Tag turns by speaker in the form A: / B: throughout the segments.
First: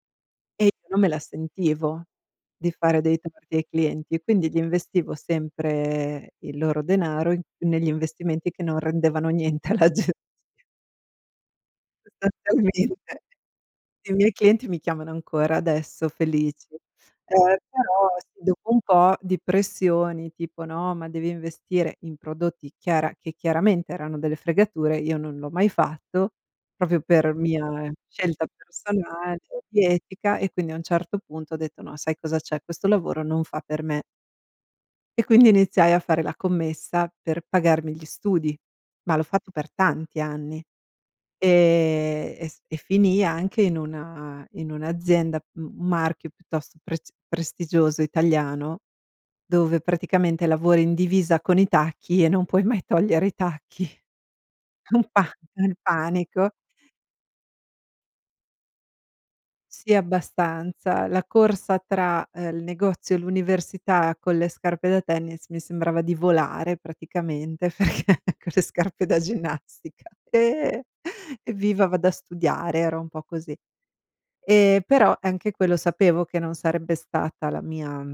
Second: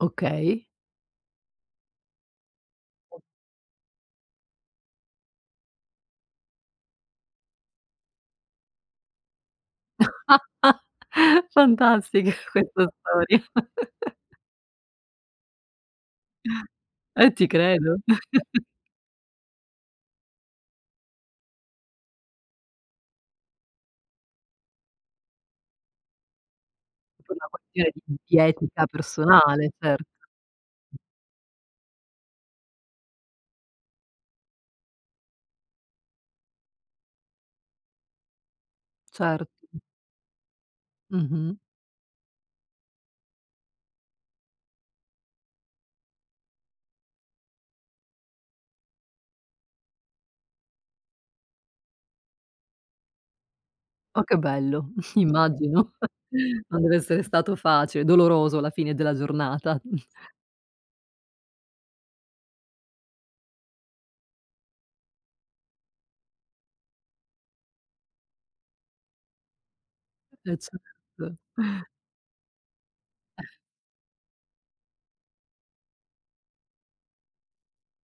A: Okay.
B: E non me la sentivo di fare dei torti ai clienti e quindi gli investivo sempre il loro denaro in negli investimenti che non rendevano niente alla gen
A: Fantastica questa
B: Sostanzialmente,
A: storia.
B: i miei clienti mi chiamano ancora adesso felic.
A: Eh, ti
B: Ehm,
A: credo.
B: però dopo un po' di pressioni tipo: "No, ma devi investire in prodotti chiara che chiaramente erano delle fregature", io non l'ho mai fatto proprio
A: Tipo
B: per
A: una questione
B: mia
A: di di
B: scelta
A: etica
B: personale,
A: personale,
B: di
A: cert
B: etica, e quindi a un certo punto ho detto: "No, sai cosa c'è? Questo lavoro non fa per me". E quindi iniziai a fare la commessa per pagarmi gli studi, ma l'ho
A: Cert
B: fatto per tanti anni.
A: Mh-mh.
B: Ehm, e s e finii anche in una in un'azienda, m marchio piuttosto prest prestigioso italiano, dove praticamente lavori in divisa con i tacchi e non puoi mai togliere i tacchi.
A: Oh, che bello,
B: Un pa il
A: immagino.
B: panico.
A: Non deve essere stato facile, doloroso alla fine della giornata.
B: Sì, abbastanza. La corsa tra, uhm, il negozio e l'università con le scarpe da tennis mi sembrava di volare, praticamente. Perché con le scarpe da ginnastica,
A: Eh,
B: eh,
A: certo.
B: "Evviva, vado a studiare", era un po' così. E però anche quello sapevo che non sarebbe stata la mia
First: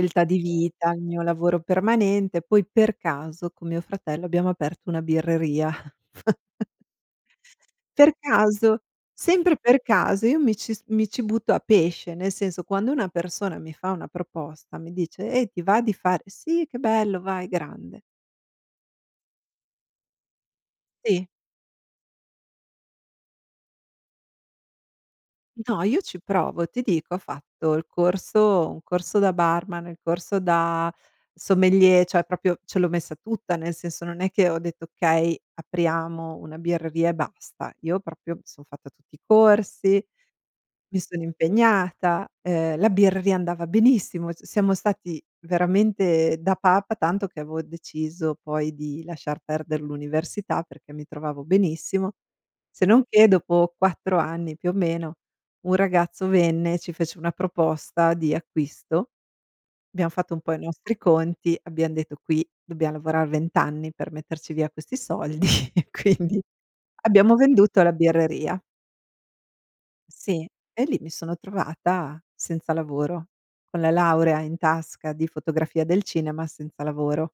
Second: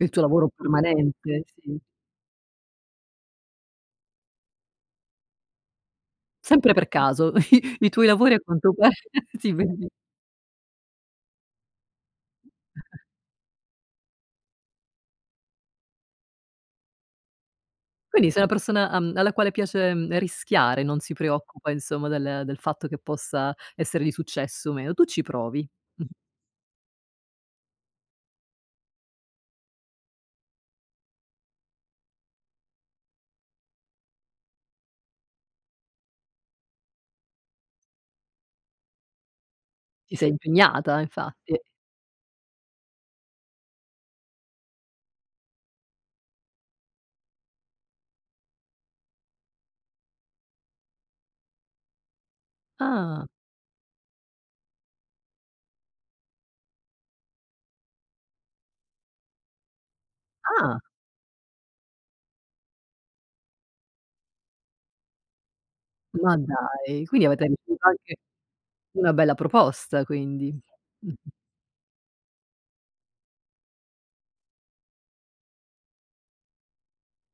A: Il tuo
B: di
A: lavoro
B: vita, il mio
A: permanente,
B: lavoro
A: sì.
B: permanente. Poi per caso con mio fratello abbiamo aperto una birreria. F
A: Sempre per caso, i i tuoi
B: per
A: lavori a quanto
B: caso,
A: ti
B: sempre per
A: vedi.
B: caso. Io mi ci s mi ci butto a pesce, nel senso quando una persona mi fa una proposta, mi dice: "Eh, ti va di fa" ,"Sì, che bello, vai, grande."
A: Quindi sei una persona, uhm, alla quale piace rischiare, non si
B: Sì.
A: preoccupa, insomma, del del fatto che possa essere di successo o meno. Tu ci provi.
B: No, io
A: Mh.
B: ci provo. Ti dico, ho fatto il corso un corso da barman, il corso da sommelier, cioè proprio ce l'ho messa tutta, nel senso non è che ho detto: "Okay, apriamo una birreria e basta." Io proprio mi sono fatta tutti i corsi,
A: Ti sei
B: mi
A: impegnata,
B: sono
A: infatti.
B: impegnata, uhm, la birreria andava benissimo. C siamo stati veramente da papa, tanto che avevo deciso poi di lasciar perder l'università perché mi trovavo benissimo. Se non che
A: Ah.
B: dopo 4 anni più o meno un ragazzo venne e ci fece una proposta di acquisto. Abbiamo fatto un po' i
A: Ah!
B: nostri conti, abbiamo detto: "Qui dobbiamo lavorare 20 anni per metterci via questi soldi", e
A: Ma
B: quindi
A: dai, quindi
B: abbiamo
A: avete
B: venduto
A: ricevuto
B: la
A: anche
B: birreria.
A: una bella proposta
B: Sì,
A: quindi?
B: e lì mi
A: Mh-mh.
B: sono trovata senza lavoro, con la laurea in tasca di fotografia del cinema senza lavoro.